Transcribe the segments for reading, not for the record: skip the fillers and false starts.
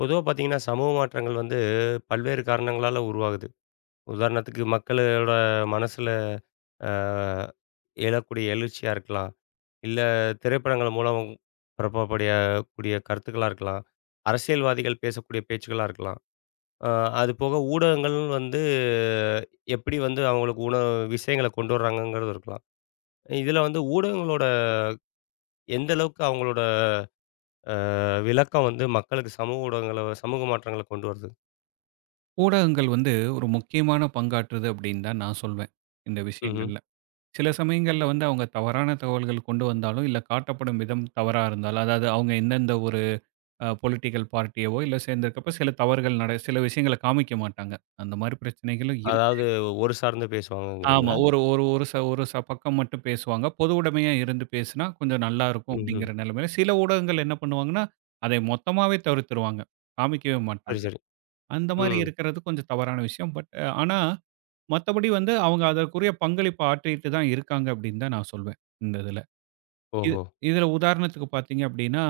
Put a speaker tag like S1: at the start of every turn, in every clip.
S1: பொதுவா பார்த்தீங்கன்னா, சமூக மாற்றங்கள் வந்து பல்வேறு காரணங்களால உருவாகுது. உதாரணத்துக்கு மக்களோட மனசுல அ எழக்கூடிய எழுச்சியா இருக்கலாம். இல்ல திரைப்படங்கள் மூலம் பரப்பப்படக்கூடிய கருத்துக்களா இருக்கலாம். அரசியல்வாதிகள் பேசக்கூடிய பேச்சுக்களா இருக்கலாம். அ அது போக ஊடகங்கள் வந்து எப்படி வந்து அவங்களுக்கு விஷயங்கள கொண்டு வர்றாங்கங்கிறது இருக்கலாம். இதில வந்து ஊடகங்களோட எந்த அளவுக்கு அவங்களோட அ விளக்கம் வந்து மக்களுக்கு சமூக ஊடகங்கள சமூக மாற்றங்கள கொண்டு வருது?
S2: ஊடகங்கள் வந்து ஒரு முக்கியமான பங்காற்றுது அப்படின்னு தான் நான் சொல்வேன் இந்த
S1: ம்ஹ்ம்.
S2: விஷயங்கள்ல. சில சமயங்கள்ல வந்து அவங்க தவறான தகவல்கள் கொண்டு வந்தாலும், இல்ல காட்டப்படும் விதம் தவறா இருந்தாலும், அதாவது அவங்க எந்தெந்த ஒரு பொலிட்டிக்கல் பார்ட்டியவோ இல்ல சேர்ந்திருக்கப்ப சில தவறுகள் சில விஷயங்கள காமிக்க மாட்டாங்க. அந்த மாரி பிரச்சனைகளும் இருக்கு.
S1: அதாவது ஒரு சார்ந்து
S2: ஆமா.
S1: பேசுவாங்கங்கிறீங்களா?
S2: ஒரு ஒரு ஒரு ச ஒரு ச பக்கம் மட்டும் பேசுவாங்க. பொது உடைமையா இருந்து பேசுனா கொஞ்சம் நல்லாருக்கும்
S1: ம்ஹ்ம்.
S2: அப்படிங்கிற நிலைமையில, சில ஊடகங்கள் என்ன பண்ணுவாங்கன்னா, அதை மொத்தமாவே தவிர்த்துருவாங்க. காமிக்கவே
S1: சரி,
S2: மாட்டாங்க.
S1: சரி.
S2: அந்த மாரி
S1: ம்.
S2: இருக்கிறது கொஞ்சம் தவறான விஷயம். ஆனா மத்தபடி வந்து அவங்க அதற்குரிய பங்களிப்ப ஆற்றிட்டு தான் இருக்காங்க அப்படின்னு தான் நான் சொல்வேன் இந்த இதுல. இது
S1: ஓஹோ!
S2: இதுல உதாரணத்துக்கு பார்த்தீங்க அப்படின்னா,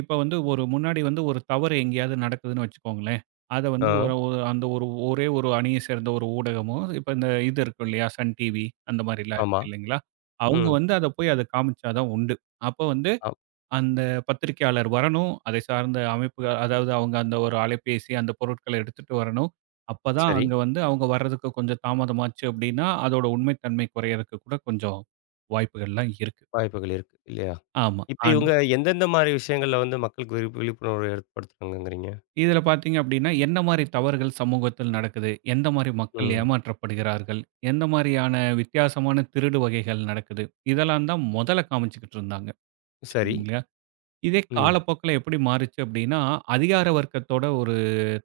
S2: இப்ப வந்து ஒரு முன்னாடி வந்து ஒரு தவறு எங்கேயாவது நடக்குதுன்னு வச்சுக்கோங்களேன். அத வந்து
S1: ஆ.
S2: ஒரு ஒரு அந்த ஒரு ஒரே ஒரு அணிய சேர்ந்த ஒரு ஊடகமோ, இப்ப இந்த இது இருக்கும் இல்லையா? சன் டிவி அந்த மாரிலாம்
S1: ஆமா.
S2: இருக்கு இல்லைங்களா? அவங்க
S1: ம்.
S2: வந்து அத போய் அத காமிச்சா தான் உண்டு. அப்ப வந்து
S1: ஆ.
S2: அந்த பத்திரிக்கையாளர் வரணும். அதை சார்ந்த அமைப்புகள் அதாவது அவங்க அந்த ஒரு அலைபேசி, அந்த பொருட்கள எடுத்துட்டு வரணும். அப்பதான்
S1: சரி.
S2: அங்க வந்து அவங்க வர்றதுக்கு கொஞ்சம் தாமதமாச்சு அப்டின்னா, அதோட உண்மை தன்மை குறையறக்கு கூட கொஞ்சம் வாய்ப்புகள்லாம் இருக்கு.
S1: வாய்ப்புகள் இருக்கு இல்லையா?
S2: ஆமா.
S1: இப்ப இவங்க எந்தெந்த மாரி விஷயங்கள்ல வந்து மக்களுக்கு விழிப்புணர்வு ஏற்படுத்துறாங்கங்கிறீங்க?
S2: இதுல பார்த்தீங்க அப்டின்னா, என்ன மாரி தவறுகள் சமூகத்தில் நடக்குது? எந்த மாரி மக்கள்
S1: ம்.
S2: ஏமாற்றப்படுகிறார்கள்? எந்த மாரியான வித்தியாசமான திருடு வகைகள் நடக்குது? இதெல்லாம் தான் மொதல்ல காமிச்சுக்கிட்டு இருந்தாங்க.
S1: சரி.
S2: சரிங்களா. இதே
S1: ம்.
S2: காலப்போக்குல எப்படி மாறுச்சு அப்படின்னா, அதிகார வர்க்கத்தோட ஒரு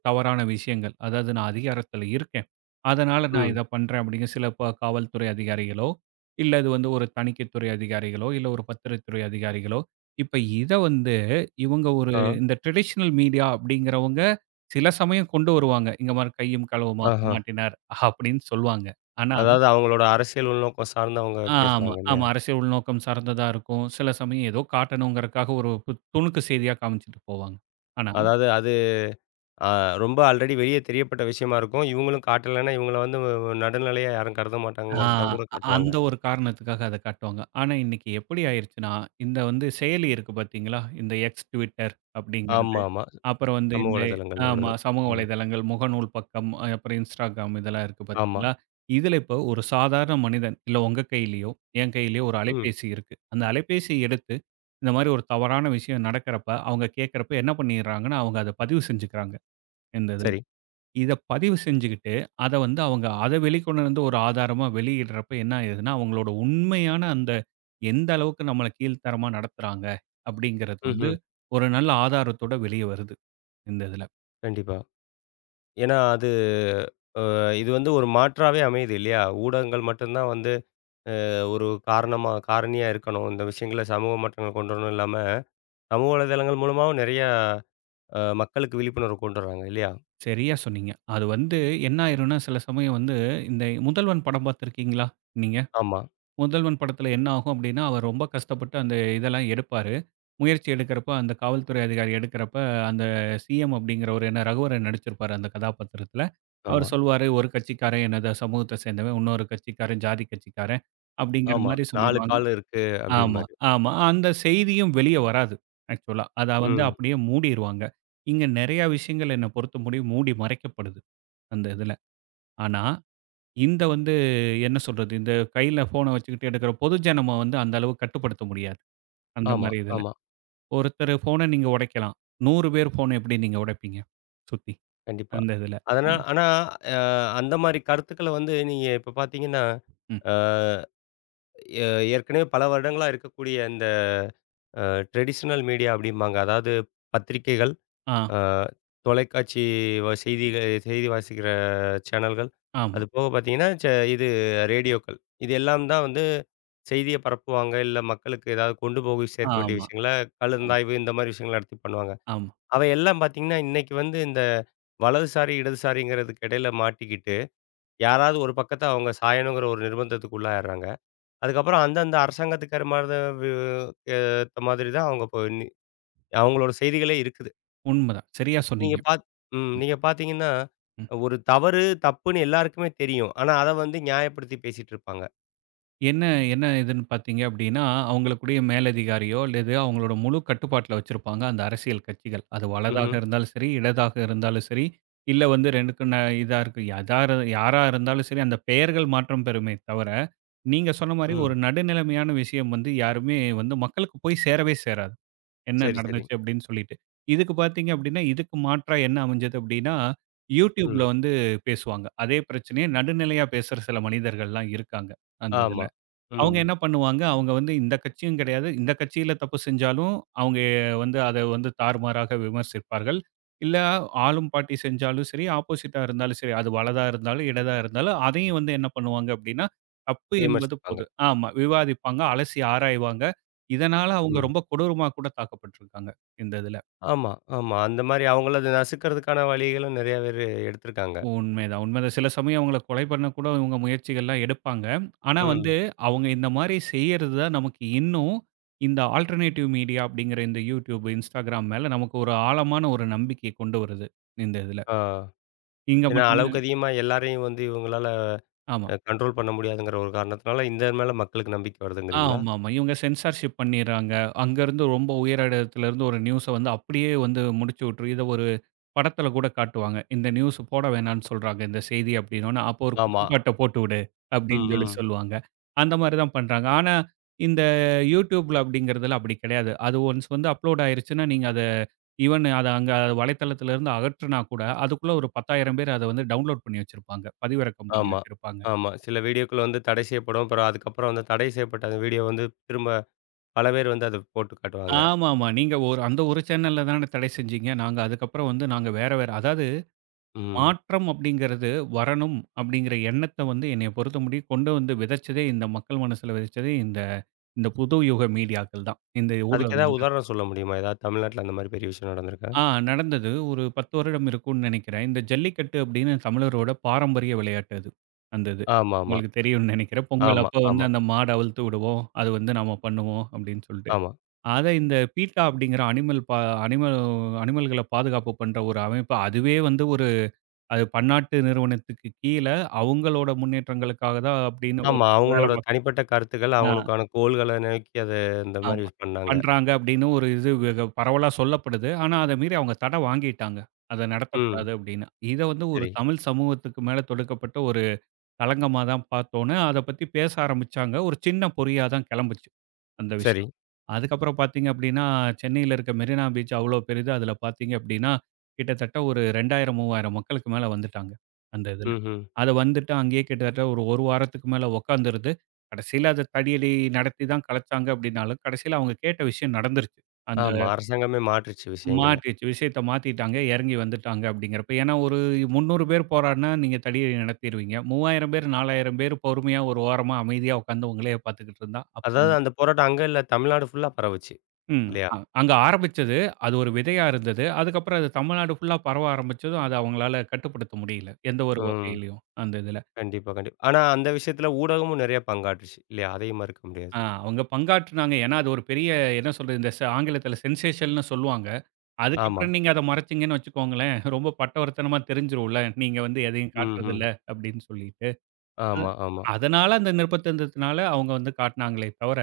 S2: தவறான விஷயங்கள். அதாவது நான் அதிகாரத்துல இருக்கேன். அதனால நான்
S1: ம்.
S2: இத பண்றேன் அப்படிங்க சில காவல்துறை அதிகாரிகளோ, இல்ல இது வந்து ஒரு தணிக்கைத்துறை அதிகாரிகளோ, இல்ல ஒரு பத்திரத்துறை அதிகாரிகளோ, இப்ப இத வந்து இவங்க ஒரு
S1: ஆ.
S2: இந்த ட்ரெடிஷனல் மீடியா அப்படிங்கிறவங்க சில சமயம் கொண்டு வருவாங்க. இங்க பாரு கையும் களவுமாக
S1: ஆஹா.
S2: மாட்டினார் அப்படின்னு சொல்லுவாங்க. ஆனா,
S1: அதாவது அவங்களோட அரசியல் உள்நோக்கம் சார்ந்து அவங்க
S2: ஆமா,
S1: பேசுறாங்க
S2: ஆமா.
S1: இல்லையா?
S2: அரசியல் உள்நோக்கம் சார்ந்ததா இருக்கும். சில சமயம் ஏதோ காட்டணுங்கிறதுக்காக ஒரு துணுக்கு செய்தியா காமிச்சுட்டு போவாங்க. ஆனா.
S1: அதாவது அது அ ரொம்ப ஆல்ரெடி வெளிய தெரியப்பட்ட விஷயமா இருக்கும். இவங்களும் காட்டலன்னா இவங்கள வந்து நடுநிலையா யாரும் கருத
S2: ஆ
S1: மாட்டாங்கங்கிறதுக்காக கூட காட்டுவாங்க.
S2: அந்த ஒரு காரணத்துக்காக அத காட்டுவாங்க. ஆனா, இன்னைக்கு எப்படி ஆயிருச்சுன்னா, இந்த வந்து செயலி இருக்கு பார்த்தீங்களா? இந்த X, Twitter அப்படிங்கிறது.
S1: ஆமாமா.
S2: அப்புறம் வந்து
S1: சமூக
S2: இந்த
S1: வலைதளங்கள்ல
S2: ஆமா
S1: உள்ளது.
S2: சமூக
S1: ம்.
S2: வலைதளங்கள், முகநூல் பக்கம், அப்புறம் Instagram இதெல்லாம் இருக்கு
S1: ஆமா.
S2: பார்த்தீங்களா? இதில இப்போ ஒரு சாதாரண மனிதன், இல்ல உங்க கையிலயோ, என் கையிலயோ ஒரு
S1: ம்.
S2: அலைபேசி இருக்கு. அந்த அலைபேசி எடுத்து இந்த மாரி ஒரு தவறான விஷயம் நடக்கிறப்ப, அவங்க கேட்கிறப்ப என்ன பண்ணிடுறாங்கன்னா, அவங்க அத பதிவு செஞ்சுக்கிறாங்க இந்த இதில.
S1: சரி.
S2: இத பதிவு செஞ்சுகிட்டு, அத வந்து அவங்க அத வெளிக்கொண்டு வந்து ஒரு ஆதாரமா வெளியிடுறப்ப என்ன ஆயிடுதுன்னா, அவங்களோட உண்மையான அந்த எந்த அளவுக்கு நம்மள கீழ்த்தரமா நடத்துறாங்க அப்படிங்கிறது வந்து
S1: ம்ஹ்ம்.
S2: ஒரு நல்ல ஆதாரத்தோட வெளிய வருது இந்த இதுல.
S1: கண்டிப்பா. ஏன்னா அது இது வந்து ஒரு மாற்றாவே அமையுது இல்லையா? ஊடகங்கள் மட்டுந்தான் வந்து ஒரு காரணமா காரணியா இருக்கணும். இந்த விஷயங்கள சமூக மாற்றங்கள் கொண்டு வரணும் இல்லாம, சமூக வலைதளங்கள் மூலமாவும் நெறையா மக்களுக்கு விழிப்புணர்வு கொண்டு வர்றாங்க இல்லையா?
S2: சரியா சொன்னீங்க. அது வந்து என்ன ஆயிரும்னா, சில சமயம் வந்து இந்த முதல்வன் படம் பார்த்திருக்கீங்களா நீங்க?
S1: ஆமா,
S2: முதல்வன் படத்துல என்ன ஆகும் அப்படின்னா, அவர் ரொம்ப கஷ்டப்பட்டு அந்த இதெல்லாம் எடுப்பாரு. முயற்சி எடுக்கிறப்ப அந்த காவல்துறை அதிகாரி எடுக்கிறப்ப, அந்த சிஎம் அப்படிங்கிறவரு என்ன ரகுவரன் நடிச்சிருப்பாரு அந்த கதாபாத்திரத்துல.
S1: ஆமா,
S2: அவர் சொல்வாரு, "ஒரு கட்சிக்காரன் என்னது சமூகத்தை சேர்ந்தவன், இன்னொரு கட்சிக்காரன் ஜாதி கட்சிக்காரன்" அப்படிங்கிற
S1: ஆமா.
S2: மாரி
S1: 4
S2: சொல்லிருவாங்க.
S1: கால் இருக்கு
S2: ஆமா,
S1: அப்படிம்பாரு.
S2: ஆமா. அந்த செய்தியும் வெளிய வராது ஆக்சுவலா. அத வந்து
S1: ம்.
S2: அப்படியே மூடிருவாங்க. இங்க நெறைய விஷயங்கள் என்ன பொறுத்தமுடியும் மூடி மறைக்கப்படுது அந்த இதுல. ஆனா இந்த வந்து என்ன சொல்றது? இந்த கையில ஃபோன வச்சுக்கிட்டு எடுக்கிற பொதுஜனம வந்து அந்த அளவு கட்டுப்படுத்த முடியாது அந்த
S1: ஆமா,
S2: மாரி இதுல.
S1: ஆமா.
S2: ஒருத்தர் ஃபோன நீங்க உடைக்கலாம். 100 பேர் ஃபோன எப்படி நீங்க உடைப்பீங்க? சுத்தி
S1: கண்டிப்பா.
S2: அந்த இதுல.
S1: அதனா
S2: ஆமா.
S1: ஆனா அ அந்த மாரி கருத்துக்கள வந்து நீங்க இப்ப பார்த்தீங்கன்னா,
S2: ம்.
S1: அ எ ஏற்கனவே பல வருடங்களா இருக்கக்கூடிய இந்த ட்ரெடிஷ்னல் மீடியா அப்படிம்பாங்க. அதாவது பத்திரிக்கைகள்,
S2: ஆ.
S1: அ தொலைக்காட்சி வ செய்திகள் செய்தி வாசிக்கிற சேனல்கள்.
S2: ஆமா,
S1: அது போக பார்த்தீங்கன்னா, ச இது ரேடியோக்கள். இது எல்லாம் தான் வந்து செய்திய பரப்புவாங்க. இல்ல மக்களுக்கு ஏதாவது கொண்டு போய் சேர்க்க வேண்டிய
S2: ஆமா,
S1: விஷயங்கள
S2: ஆமா,
S1: கலந்தாய்வு இந்த மாரி விஷயங்கள் நடத்தி பண்ணுவாங்க.
S2: ஆமா.
S1: அவை எல்லாம் பார்த்தீங்கன்னா, இன்னைக்கு வந்து இந்த வலதுசாரி, இடதுசாரிங்கிறதுக்கு இடையில மாட்டிக்கிட்டு, யாராவது ஒரு பக்கத்த அவங்க சாயணுங்கிற ஒரு நிர்பந்தத்துக்கு உள்ளாயிடுறாங்க. அதுக்கப்புறம் அந்தந்த அரசாங்கத்துக்கு ஏற மாரி தான் ஏத்த மாதிரி தான் அவங்க போய் அவங்களோட செய்திகளே இருக்குது.
S2: உண்மதான். சரியா
S1: நீங்க
S2: சொன்னீங்க.
S1: பாத் ம். நீங்க பாத்தீங்கன்னா, ஒரு தவறு, தப்புன்னு எல்லாருக்குமே தெரியும். ஆனா, அத வந்து நியாயப்படுத்தி பேசிட்டு இருப்பாங்க.
S2: என்ன என்ன இதுன்னு பார்த்தீங்க அப்படின்னா, அவங்களுக்குடைய மேலதிகாரியோ, அல்லது அவங்களோட முழு கட்டுப்பாட்டுல வச்சிருப்பாங்க அந்த அரசியல் கட்சிகள். அது ம். வலதாக
S1: ம்ஹ்ம்.
S2: இருந்தாலும் சரி, இடதாக இருந்தாலும் சரி, இல்ல வந்து 2க்கும் இதா இருக்கு. யாரா இருந்தாலும் சரி, அந்த பெயர்கள் மாற்றம் பெறுமே தவிர, நீங்க சொன்ன மாரி ஒரு
S1: ம்.
S2: நடுநிலைமையான விஷயம் வந்து யாருமே வந்து மக்களுக்கு போய் சேரவே சேராது. என்ன
S1: சரி, சரி.
S2: நடந்துச்சு அப்படின்னு சொல்லிட்டு. இதுக்கு பார்த்தீங்க அப்படின்னா, இதுக்கு மாற்றா என்ன அமைஞ்சது அப்படின்னா, YouTubeல
S1: ம்.
S2: வந்து பேசுவாங்க. அதே பிரச்சனைய நடுநிலையா பேசுற சில மனிதர்கள்லாம் இருக்காங்க அந்த இதுல.
S1: ஆமா. ம்.
S2: அவங்க என்ன பண்ணுவாங்க, அவங்க வந்து இந்த கட்சியும் கிடையாது. இந்த கட்சியில தப்பு செஞ்சாலும், அவங்க வந்து அத வந்து தாறுமாறாக விமர்சிப்பார்கள். இல்ல ஆளும் பார்ட்டி செஞ்சாலும் சரி, ஆப்போசிட்டா இருந்தாலும் சரி, அது வலதா இருந்தாலும், இடதா இருந்தாலும், அதையும் வந்து என்ன பண்ணுவாங்க அப்படின்னா, தப்பு என்பது
S1: விமர்சிப்பாங்க.
S2: பொது. ஆமா. விவாதிப்பாங்க, அலசி ஆராய்வாங்க. இதனால அவங்க
S1: ம்.
S2: ரொம்ப கொடூரமா கூட தாக்கப்பட்டுருக்காங்க இந்த இதுல.
S1: ஆமா, ஆமா. அந்த மாரி அவங்கள அத நசுக்கிறதுக்கான வழிகளும் நெறைய பேரு எடுத்திருக்காங்க.
S2: உண்மைதான், உண்மைதான். சில சமயம் அவங்கள கொலை பண்ண கூட இவங்க முயற்சிகள்லாம் எடுப்பாங்க. ஆனா ஆமா. வந்து
S1: ம்.
S2: அவங்க இந்த மாரி செய்யறது தான் நமக்கு இன்னும் இந்த ஆல்டர்னேட்டிவ் மீடியா அப்படிங்கிற இந்த YouTube, Instagram மேல நமக்கு ஒரு ஆழமான ஒரு நம்பிக்கைய கொண்டு வருது இந்த இதுல.
S1: ஆ.
S2: இங்க
S1: ஏன்னா,
S2: மட்டும்
S1: அளவுக்கு
S2: தான்
S1: அதிகமா எல்லாரையும் வந்து இவங்களால
S2: ஆமா.
S1: கண்ட்ரோல் பண்ண முடியாதுங்கிற ஒரு காரணத்தினால, இந்த மேல மக்களுக்கு நம்பிக்கை வருதுங்கிறீங்களா?
S2: ஆமாமா. இவங்க சென்சார்ஷிப் பண்ணிர்றாங்க. அங்கருந்து ரொம்ப உயர் இடத்திலருந்து ஒரு நியூஸ வந்து அப்படியே வந்து முடிச்சு விட்டுரு. இத ஒரு படத்துல கூட காட்டுவாங்க. இந்த நியூஸ் போட வேணாம்னு சொல்றாங்க. இந்த செய்தி அப்டின்னோன, அப்போ ஒரு
S1: ஆமா.
S2: குத்துப்பாட்ட போட்டு விடு அப்டின்னு
S1: ம்,
S2: சொல்லி
S1: ம்.
S2: சொல்லுவாங்க. அந்த மாரி தான் பண்றாங்க. ஆனா, இந்த YouTubeல அப்டிங்கிறதுல அப்டி கிடையாது. அது ஒன்ஸ் வந்து அப்லோட் ஆயிருச்சுன்னா, நீங்க அத ஈவன் அத அங்க வலைத்தளத்துல இருந்து அகற்றுனா கூட, அதுக்குள்ள ஒரு 10,000 பேர் அத வந்து டவுன்லோட் பண்ணி வச்சிருப்பாங்க. பதிவிறக்கம் பண்ணி
S1: ஆமா,
S2: வச்சிருப்பாங்க.
S1: ஆமா. சில வீடியோக்கள் வந்து தடை செய்யப்படும். அப்புறம் அதுக்கப்புறம் அந்த தடை செய்யப்பட்ட அந்த வீடியோ வந்து திரும்ப பல பேர் வந்து அத போட்டு காட்டுவாங்க.
S2: ஆமாமா. நீங்க ஒரு அந்த ஒரு சேனல்ல தானே தடை செஞ்சீங்க. நாங்க அதுக்கப்புறம் வந்து நாங்க வேற வேற அதாவது
S1: ம்.
S2: மாற்றம் அப்படிங்கிறது வரணும் அப்படிங்கிற எண்ணத்த வந்து என்னைய பொறுத்த முடியும் கொண்டு வந்து விதைச்சதே இந்த மக்கள் மனசுல விதைச்சதே இந்த இந்த புது யுக மீடியாக்கள் தான். இந்த
S1: அதுக்கு ஏதாவது
S2: ஊடகங்கள் தான்.
S1: உதாரணம் சொல்ல முடியுமா? ஏதாவது தமிழ்நாட்ல அந்த மாரி பெரிய விஷயம் நடந்திருக்கா?
S2: ஆ நடந்தது. ஒரு 10 வருடம் இருக்கும்னு நினைக்கிறேன். இந்த ஜல்லிக்கட்டு அப்படின்னு தமிழரோட பாரம்பரிய விளையாட்டு அது அந்த இது.
S1: ஆமாமா.
S2: உங்களுக்கு தெரியும்னு நினைக்கிறேன்.
S1: ஆமா,
S2: பொங்கல் அப்ப வந்து
S1: ஆமா, ஆமா.
S2: அந்த மாட அவிழ்த்து விடுவோம். அது வந்து நாம பண்ணுவோம் அப்படின்னு சொல்லிட்டு.
S1: ஆமா.
S2: அத இந்த பீட்டா அப்படிங்கிற அனிமல் பா அனிமல் அனிமல்கள பாதுகாப்பு பண்ற ஒரு அமைப்பு அதுவே வந்து அது பன்னாட்டு நிறுவனத்துக்கு கீழ, அவங்களோட முன்னேற்றங்களுக்காக தான் அப்படின்னு ஒரு
S1: ஆமா,
S2: வேல
S1: அவங்களோட
S2: பாக்
S1: தனிப்பட்ட கருத்துக்கள்,
S2: ஆ
S1: அவங்களுக்கான கோள்கள நோக்கி அத இந்த
S2: ஆமா.
S1: மாரி பண்ணாங்க.
S2: பண்றாங்க அப்படின்னு ஒரு இது வெக பரவலா சொல்லப்படுது. ஆனா, அத மீறி அவங்க தட வாங்கிட்டாங்க. அத
S1: ம்.
S2: நடத்தக்கூடாது அப்படின்னு. இத வந்து ஒரு
S1: சரி,
S2: தமிழ் சமூகத்துக்கு மேல தொடுக்கப்பட்ட களங்கமா தான் பார்த்தோன்னு, அத பத்தி பேச ஆரம்பிச்சாங்க. ஒரு சின்ன பொறியா தான் கெளம்புச்சு அந்த
S1: சரி.
S2: விஷயம். அதுக்கப்புறம் பார்த்தீங்க அப்டின்னா, சென்னையில இருக்க மெரினா பீச் அவ்ளோ பெரிது. அதுல பார்த்தீங்க அப்டின்னா, கிட்டத்தட்ட ஒரு 2000, 3000 மக்களுக்கு மேல வந்துட்டாங்க அந்த இதுல.
S1: ம்ஹ்ம்.
S2: அது வந்துட்டு அங்கேயே கிட்டத்தட்ட ஒரு 1 வாரத்துக்கு மேல உக்காந்துருந்து, கடைசியில அத தடியடி நடத்தி தான் கலச்சாங்க அப்டின்னாலும், கடைசியில அவங்க கேட்ட விஷயம் நடந்துருச்சு அந்த.
S1: ஆமா. அரசாங்கமே மாற்றுச்சு விஷயங்கள.
S2: மாத்திருச்சு. விஷயத்த மாத்திட்டாங்க. இறங்கி வந்துட்டாங்க அப்படிங்கிறப்ப. ஏன்னா ஒரு 300 பேர் போறான்னா, நீங்க தடியை நடத்திருவீங்க. 3000 பேர், 4000 பேர் பொறுமையா ஒரு ஓரமா அமைதியா உட்கார்ந்து உங்களையே பார்த்துக்கிட்டு இருந்தா, அப்பம்
S1: அதாவது அந்த போராட்டம் அங்க இல்ல, தமிழ்நாடு ஃபுல்லா பரவுச்சு.
S2: ம்.
S1: இல்லையா?
S2: அங்க ஆரம்பிச்சது. அது ஒரு விதையா இருந்தது. அதுக்கப்புறம் அது தமிழ்நாடு ஃபுல்லா பரவ ஆரம்பிச்சதும், அத அவங்களால கட்டுப்படுத்த முடியல. எந்த ஒரு
S1: ம்.
S2: வகையிலயும் அந்த இதுல.
S1: கண்டிப்பா, கண்டிப்பா. ஆனா அந்த விஷயத்துல ஊடகமும் நெறைய பங்காற்றுச்சு. இல்லையா? அதையும் மறுக்க முடியாது.
S2: அவங்க பங்காற்றுனாங்க. ஏன்னா அது ஒரு பெரிய என்ன சொல்றது, இந்த ஆங்கிலத்தில சென்சேஷன்னு சொல்லுவாங்க.
S1: ஆமா.
S2: அதுக்கப்புறம் நீங்க அத மறைச்சீங்கன்னு வச்சுக்கோங்களேன், ரொம்ப பட்டவர்த்தனமா தெரிஞ்சுரும்ல. நீங்க வந்து எதையும்
S1: ம்ஹ்ம்.
S2: காட்டுறதில்ல அப்படின்னு சொல்லி. அ
S1: ஆமா, ஆமா.
S2: அதனால அந்த நிர்பந்தத்தினால அவங்க வந்து காட்டினாங்களே தவிர,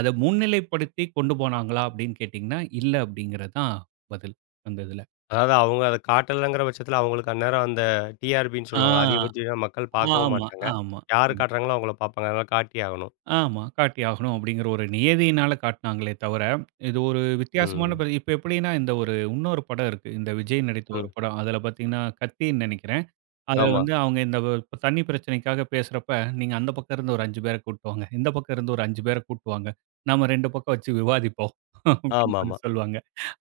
S2: அத முன்னிலைப்படுத்தி கொண்டு போனாங்களா அப்படின்னு கேட்டீங்கன்னா, இல்ல அப்படிங்கிறது தான் பதில் அந்த இதுல.
S1: அதாவது அவங்க அத காட்டலங்கிற பட்சத்துல அவங்களுக்கு அந்நேரம் அந்த டிஆர்பின்னு
S2: ஆ,
S1: சொல்லுவாங்கல்ல. அதிகபட்ச மக்கள் பார்க்கவும்
S2: ஆமா,
S1: மாட்டாங்க.
S2: ஆமா.
S1: யார்
S2: ம்.
S1: காட்டுறாங்களோ அவங்கள பார்ப்பாங்க. அதனால காட்டியே ஆகணும்.
S2: ஆமா. காட்டி ஆகணும் அப்படிங்கிற ஒரு நியதியினால காட்டினாங்களே தவிர, இது ஒரு வித்தியாசமான
S1: ம்.
S2: இப்ப எப்படின்னா இந்த ஒரு இன்னொரு படம் இருக்கு. இந்த விஜய் நடித்த ஒரு
S1: ம்.
S2: படம். அதுல பார்த்தீங்கன்னா, கத்தின்னு நினைக்கிறேன். அதுல
S1: ஆமா.
S2: வந்து அவங்க இந்த தண்ணி பிரச்சனைக்காக பேசுறப்ப, நீங்க அந்த பக்கம் இருந்து ஒரு 5 பேர கூட்டு வாங்க. இந்த பக்கம் இருந்து ஒரு 5 பேர கூட்டு வாங்க. நாம 2 பக்கம் வச்சு விவாதிப்போம். அப்படின்னு சொல்லி
S1: ஆமாமா.
S2: சொல்லுவாங்க.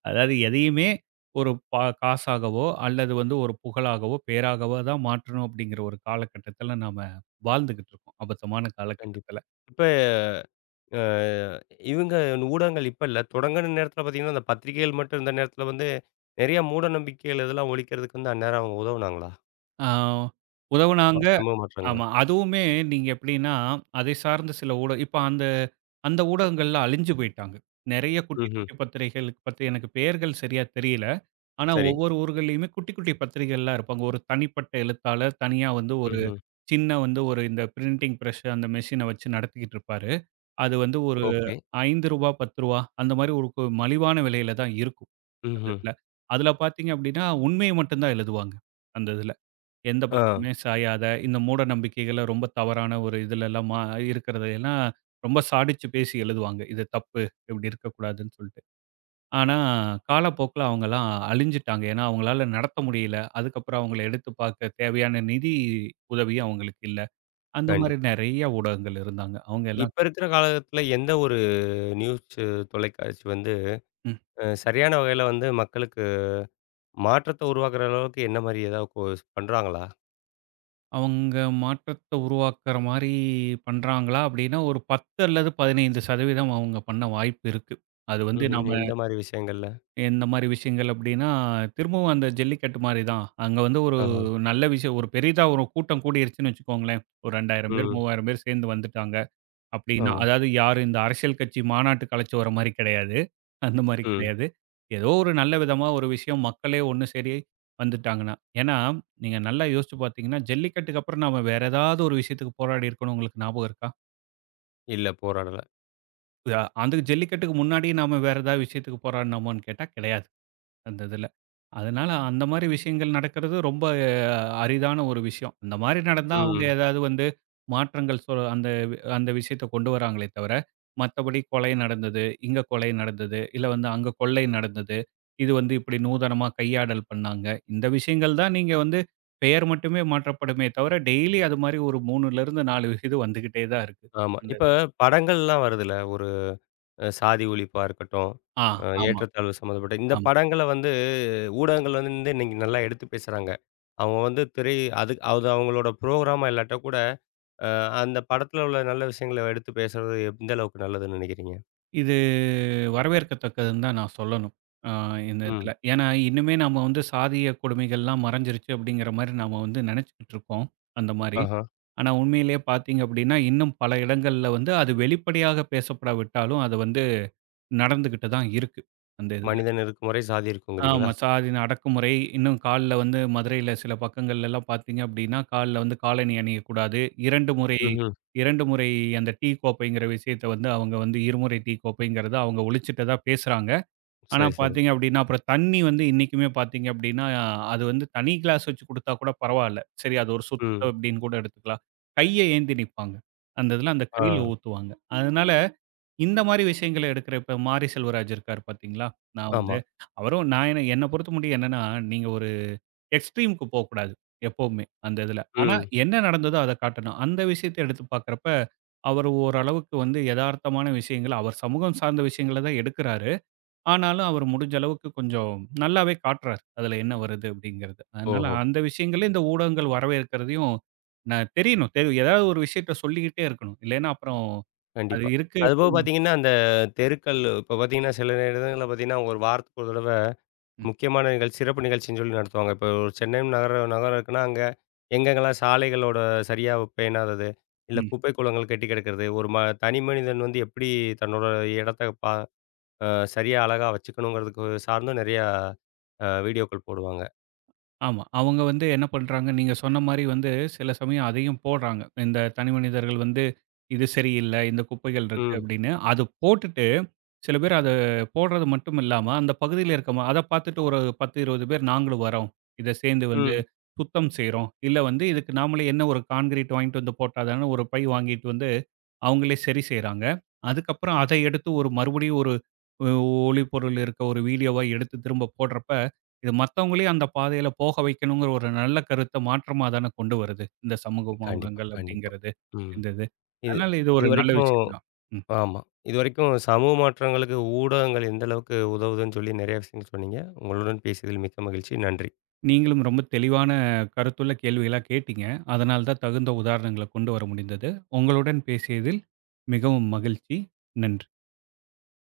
S2: அதாவது எதையுமே ஒரு காசாகவோ, அல்லது வந்து ஒரு புகழாகவோ, பேராகவோ தான் மாற்றணும் அப்படிங்கிற ஒரு காலகட்டத்துல நாம வாழ்ந்துகிட்டு இருக்கோம். அபத்தமான
S1: கண்டிப்பா.
S2: காலகட்டத்துல.
S1: இப்ப அ இவங்க ஊடகங்கள் இப்ப இல்ல. தொடங்குன நேரத்துல பார்த்தீங்கன்னா, அந்த பத்திரிகைகள் மட்டும் இருந்த நேரத்துல வந்து நெறைய மூட நம்பிக்கைகள் இதெல்லாம் ஒழிக்கிறதுக்கு வந்து அந்நேரம் அவங்க உதவுனாங்களா?
S2: ஆ ம்.
S1: ஆ,
S2: உதவுனாங்க.
S1: சமூக மாற்றங்களா?
S2: ஆமா. அதுவுமே நீங்க எப்படின்னா, அதை சார்ந்த சில இப்ப அந்த அந்த ஊடகங்கள்ல அழிஞ்சு போயிட்டாங்க. நெறைய குட்டி,
S1: ம்ஹ்ம்.
S2: குட்டி பத்திரிகைகளுக்கு பத்தி எனக்கு பெயர்கள் சரியா தெரியல. ஆனா
S1: சரி.
S2: ஒவ்வொரு ஊர்கள்லயுமே குட்டி, குட்டி பத்திரிகைகள்லாம் இருப்பாங்க. ஒரு தனிப்பட்ட எழுத்தாளர் தனியா வந்து ஒரு
S1: ம்ஹ்ம்.
S2: சின்ன வந்து ஒரு இந்த பிரிண்டிங் பிரஸ் அந்த மெஷின வச்சு நடத்திக்கிட்டு இருப்பாரு. அது வந்து ஒரு ரூ.
S1: ஓகே.
S2: 5 ரூ. 10 அந்த மாரி ஒரு மலிவான விலையில தான் இருக்கும் அந்த
S1: ம்ஹ்ம்.
S2: இதுல. அதுல பார்த்தீங்க அப்படின்னா, உண்மைய மட்டும் தான் எழுதுவாங்க அந்த இதுல. எந்த
S1: ஆ.
S2: பக்கமுமே சாயாத, இந்த மூட நம்பிக்கைகள ரொம்ப தவறான ஒரு இதுலலாம் இருக்கிறத எல்லாம் ரொம்ப சாடிச்சு பேசி எழுதுவாங்க. இது தப்பு, இப்படி இருக்கக்கூடாதுன்னு சொல்ட்டு. ஆனா, காலப்போக்குல அவங்கலாம் அழிஞ்சுட்டாங்க. ஏன்னா, அவங்களால நடத்த முடியல. அதுக்கப்புறம் அவங்கள எடுத்து பார்க்க தேவையான நிதி உதவி அவங்களுக்கு இல்ல. அந்த மாரி
S1: கண்டிப்பா.
S2: நெறைய ஊடகங்கள் இருந்தாங்க. அவங்க எல்லாம்
S1: இப்ப இருக்கிற காலகட்டத்துல எந்த ஒரு நியூஸு தொலைக்காட்சி வந்து
S2: ம்.
S1: சரியான வகையில வந்து மக்களுக்கு மாற்றத்த உருவாக்குற அளவுக்கு என்ன மாரி ஏதாவது பண்றாங்களா?
S2: அவங்க மாற்றத்த உருவாக்குற மாரி பண்றாங்களா? அப்படின்னா, ஒரு 10 அல்லது 15% அவங்க பண்ண வாய்ப்பு இருக்கு. அது வந்து
S1: ம்ஹ்ம்.
S2: நாம
S1: எந்த மாரி விஷயங்கள்ல?
S2: இந்த மாரி விஷயங்கள் அப்டின்னா, திரும்பவும் அந்த ஜல்லிக்கட்டு மாரி தான். அங்க வந்து ஒரு
S1: ஆஹா.
S2: நல்ல விஷயம் ஒரு பெரிதா ஒரு கூட்டம் கூடிருச்சுன்னு வச்சுக்கோங்களேன். ஒரு 2000 பேர்,
S1: ம்.
S2: 3000 பேர் சேர்ந்து வந்துட்டாங்க அப்டின்னா,
S1: ஆமா.
S2: அதாவது யாரும் இந்த அரசியல் கட்சி மாநாட்டுக்கு அழைச்சு வர மாரி கிடையாது. அந்த மாரி
S1: ம்.
S2: கிடையாது. ஏதோ ஒரு நல்ல விதமா ஒரு விஷயம் மக்களே ஒண்ணு சேரி வந்துட்டாங்கன்னா. ஏன்னா, நீங்க நல்லா யோசிச்சு பார்த்தீங்கன்னா, ஜல்லிக்கட்டுக்கு அப்புறம் நாம வேற ஏதாவது ஒரு விஷயத்துக்கு போராடி இருக்கோம்னு உங்களுக்கு ஞாபகம் இருக்கா?
S1: இல்ல போராடல.
S2: அந்த ஜல்லிக்கட்டுக்கு முன்னாடி நாம வேற ஏதாவது விஷயத்துக்கு போராடுனோமான்னு கேட்டா கிடையாது அந்த இதில. அதனால அந்த மாரி விஷயங்கள் நடக்கிறது ரொம்ப அரிதான ஒரு விஷயம். அந்த மாரி நடந்தா ம். அவங்க
S1: ம்.
S2: ஏதாவது வந்து மாற்றங்கள் அந்த விஷயத்த கொண்டு வராங்களே தவிர, மத்தபடி கொலை நடந்தது, இங்க கொலை நடந்தது, இல்ல வந்து அங்க கொள்ளை நடந்தது. இது வந்து இப்படி நூதனமா கையாடல் பண்ணாங்க. இந்த விஷயங்கள் தான் நீங்க வந்து பெயர் மட்டுமே மாற்றப்படுமே தவிர, டெய்லி அது மாரி ஒரு 3லிருந்து 4 இது வந்துகிட்டே தான் இருக்கு
S1: ஆமா.
S2: இந்த
S1: இப்ப
S2: இது.
S1: படங்கள்லாம் வருதுல்ல. ஒரு சாதி ஒழிப்பா இருக்கட்டும்,
S2: ஆ, ஆமா,
S1: ஏற்றத்தாழ்வு சம்மந்தப்பட்ட இந்த
S2: ஆமா.
S1: படங்கள வந்து ஊடகங்கள் வந்து இன்னைக்கு நல்லா எடுத்து பேசுறாங்க. அவங்க வந்து திரை அது அது அவங்களோட புரோகிராமா இல்லாட்டா கூட அ அந்த படத்துல உள்ள நல்ல விஷயங்கள எடுத்து பேசுறது எந்த அளவுக்கு நல்லதுன்னு நினைக்கிறீங்க?
S2: இது வரவேற்கத்தக்கதுன்னு தான் நான் சொல்லணும். ஆ இந்த
S1: ம்.
S2: இதில. ஏன்னா, இன்னுமே நாம வந்து சாதிய கொடுமைகள்லாம் மறைஞ்சிருச்சு அப்படிங்கிற மாரி நாம வந்து நெனச்சுக்கிட்டு இருக்கோம் அந்த மாரி.
S1: ஆஹா.
S2: ஆனா உண்மையிலேயே பார்த்தீங்க அப்படின்னா, இன்னும் பல இடங்கள்ல வந்து அது வெளிப்படையாக பேசப்படாவிட்டாலும், அது வந்து நடந்துகிட்டு தான் இருக்கு அந்த இதுல.
S1: மனிதன் இருக்கும் வரை சாதி
S2: ஆமா.
S1: இருக்குங்கிறீங்களா?
S2: சாதின அடக்குமுறை, இன்னும் கால்ல வந்து மதுரையில சில பக்கங்கள்லலாம் பார்த்தீங்க அப்படின்னா, கால்ல வந்து காலணி அணியக்கூடாது. 2 முறை
S1: ம்ஹ்ம்.
S2: 2 முறை அந்த டீ கோப்பைங்கிற விஷயத்த வந்து அவங்க வந்து இருமுறை டீ கோப்பைங்கிறத அவங்க ஒழிச்சிட்டதா பேசுறாங்க. ஆனா
S1: சரி, சரி.
S2: பார்த்தீங்க அப்படின்னா, அப்புறம் தண்ணி வந்து இன்னைக்குமே பார்த்தீங்க அப்படின்னா, அது வந்து தனி கிளாஸ் வச்சு குடுத்தா கூட பரவால்ல. சரி அது ஒரு சுத்தம்
S1: ம்.
S2: அப்படின்னு கூட எடுத்துக்கலாம். கைய ஏந்தி நிப்பாங்க. அந்த இதில அந்த
S1: ஆ.
S2: கையில ஊத்துவாங்க. அதனால இந்த மாரி விஷயங்கள எடுக்கிற இப்ப மாரி செல்வராஜ் இருக்காரு பார்த்தீங்களா? நான் வந்து
S1: ஆமா.
S2: அவரும் நான் என்ன என்ன பொறுத்தமட்டியும் என்னன்னா, நீங்க ஒரு எக்ஸ்ட்ரீம்க்கு போக்கூடாது எப்பவுமே அந்த இதுல. ஆனா
S1: ம்.
S2: என்ன நடந்ததோ அத காட்டணும். அந்த விஷயத்த எடுத்து பார்க்கிறப்ப, அவரு ஓரளவுக்கு வந்து எதார்த்தமான விஷயங்கள அவர் சமூகம் சார்ந்த விஷயங்கள தான் எடுக்கிறாரு. ஆனாலும் அவர் முடிஞ்ச அளவுக்கு கொஞ்சம் நல்லாவே காட்டுறாரு. அதுல என்ன வருது அப்படிங்கிறது. அதனால
S1: ஓஹோ!
S2: அந்த விஷயங்கள இந்த ஊடகங்கள் வரவேற்கிறதையும் நான் தெரியணும். ஏதாவது ஒரு விஷயத்த சொல்லிக்கிட்டே இருக்கணும். இல்லைன்னா அப்புறம் அது
S1: கண்டிப்பா.
S2: இருக்கு.
S1: அதுபோக பார்த்தீங்கன்னா, அந்த தெருக்கள் இப்ப பார்த்தீங்கன்னா, சில இடங்கள்ல பார்த்தீங்கன்னா, ஒரு வாரத்துக்கு ஒரு தடவ முக்கியமான நிகழ்ச்சி, சிறப்பு நிகழ்ச்சின்னு சொல்லி நடத்துவாங்க. இப்போ ஒரு சென்னை நகரம் நகரம் இருக்குன்னா, அங்க எங்கெங்கெல்லாம் சாலைகளோட சரியா பேணாதது, இல்ல
S2: ம்.
S1: குப்பை கூளங்கள் கெட்டி கிடக்கிறது, ஒரு ம தனி மனிதன் வந்து எப்படி தன்னோட இடத்த பா அ சரியா அழகா வச்சுக்கணுங்கிறதுக்கு சார்ந்தும் நெறையா வீடியோக்கள் போடுவாங்க.
S2: ஆமா. அவங்க வந்து என்ன பண்றாங்க, நீங்க சொன்ன மாரி வந்து சில சமயம் அதையும் போடுறாங்க. இந்த தனி மனிதர்கள் வந்து இது சரியில்ல, இந்த குப்பைகள் இருக்கு
S1: ம்,
S2: அப்படின்னு. அது போட்டுட்டு சில பேர் அத போடுறது மட்டும் இல்லாம, அந்த பகுதியில இருக்க அத பார்த்துட்டு ஒரு 10, 20 பேர் நாங்களும் வரோம். இத சேர்ந்து வந்து
S1: ம்.
S2: சுத்தம் செய்றோம். இல்ல வந்து இதுக்கு நாமளே என்ன ஒரு கான்கிரீட் வாங்கிட்டு வந்து போட்டா தானே ஒரு பை வாங்கிட்டு வந்து அவங்களே சரி செய்றாங்க. அதுக்கப்புறம் அத எடுத்து ஒரு மறுபடியும் ஒரு ஒ ஒளிப்பொருள் இருக்க ஒரு வீடியோவா எடுத்து திரும்ப போடுறப்ப, இது மத்தவங்களையும் அந்த பாதையில போக வைக்கணுங்கிற ஒரு நல்ல கருத்த மாற்றமா தானே கொண்டு வருது இந்த சமூக
S1: கண்டிப்பா,
S2: ஊடகங்கள்
S1: கண்டிப்பா.
S2: அப்படிங்கிறது
S1: ம்.
S2: இந்த இது.
S1: இது
S2: அதனால இது ஒரு நல்ல
S1: இதுவரைக்கும்
S2: விஷயம் தான். ம்.
S1: ஆமா. இதுவரைக்கும் சமூக மாற்றங்களுக்கு ஊடகங்கள் எந்த அளவுக்கு உதவுதுன்னு சொல்லி நெறைய விஷயங்கள் சொன்னீங்க. உங்களுடன் பேசியதில் மிக்க மகிழ்ச்சி. நன்றி.
S2: நீங்களும் ரொம்ப தெளிவான கருத்துள்ள கேள்விகளா கேட்டீங்க. அதனால தான் தகுந்த உதாரணங்கள கொண்டு வர முடிந்தது. உங்களுடன் பேசியதில் மிகவும் மகிழ்ச்சி. நன்றி.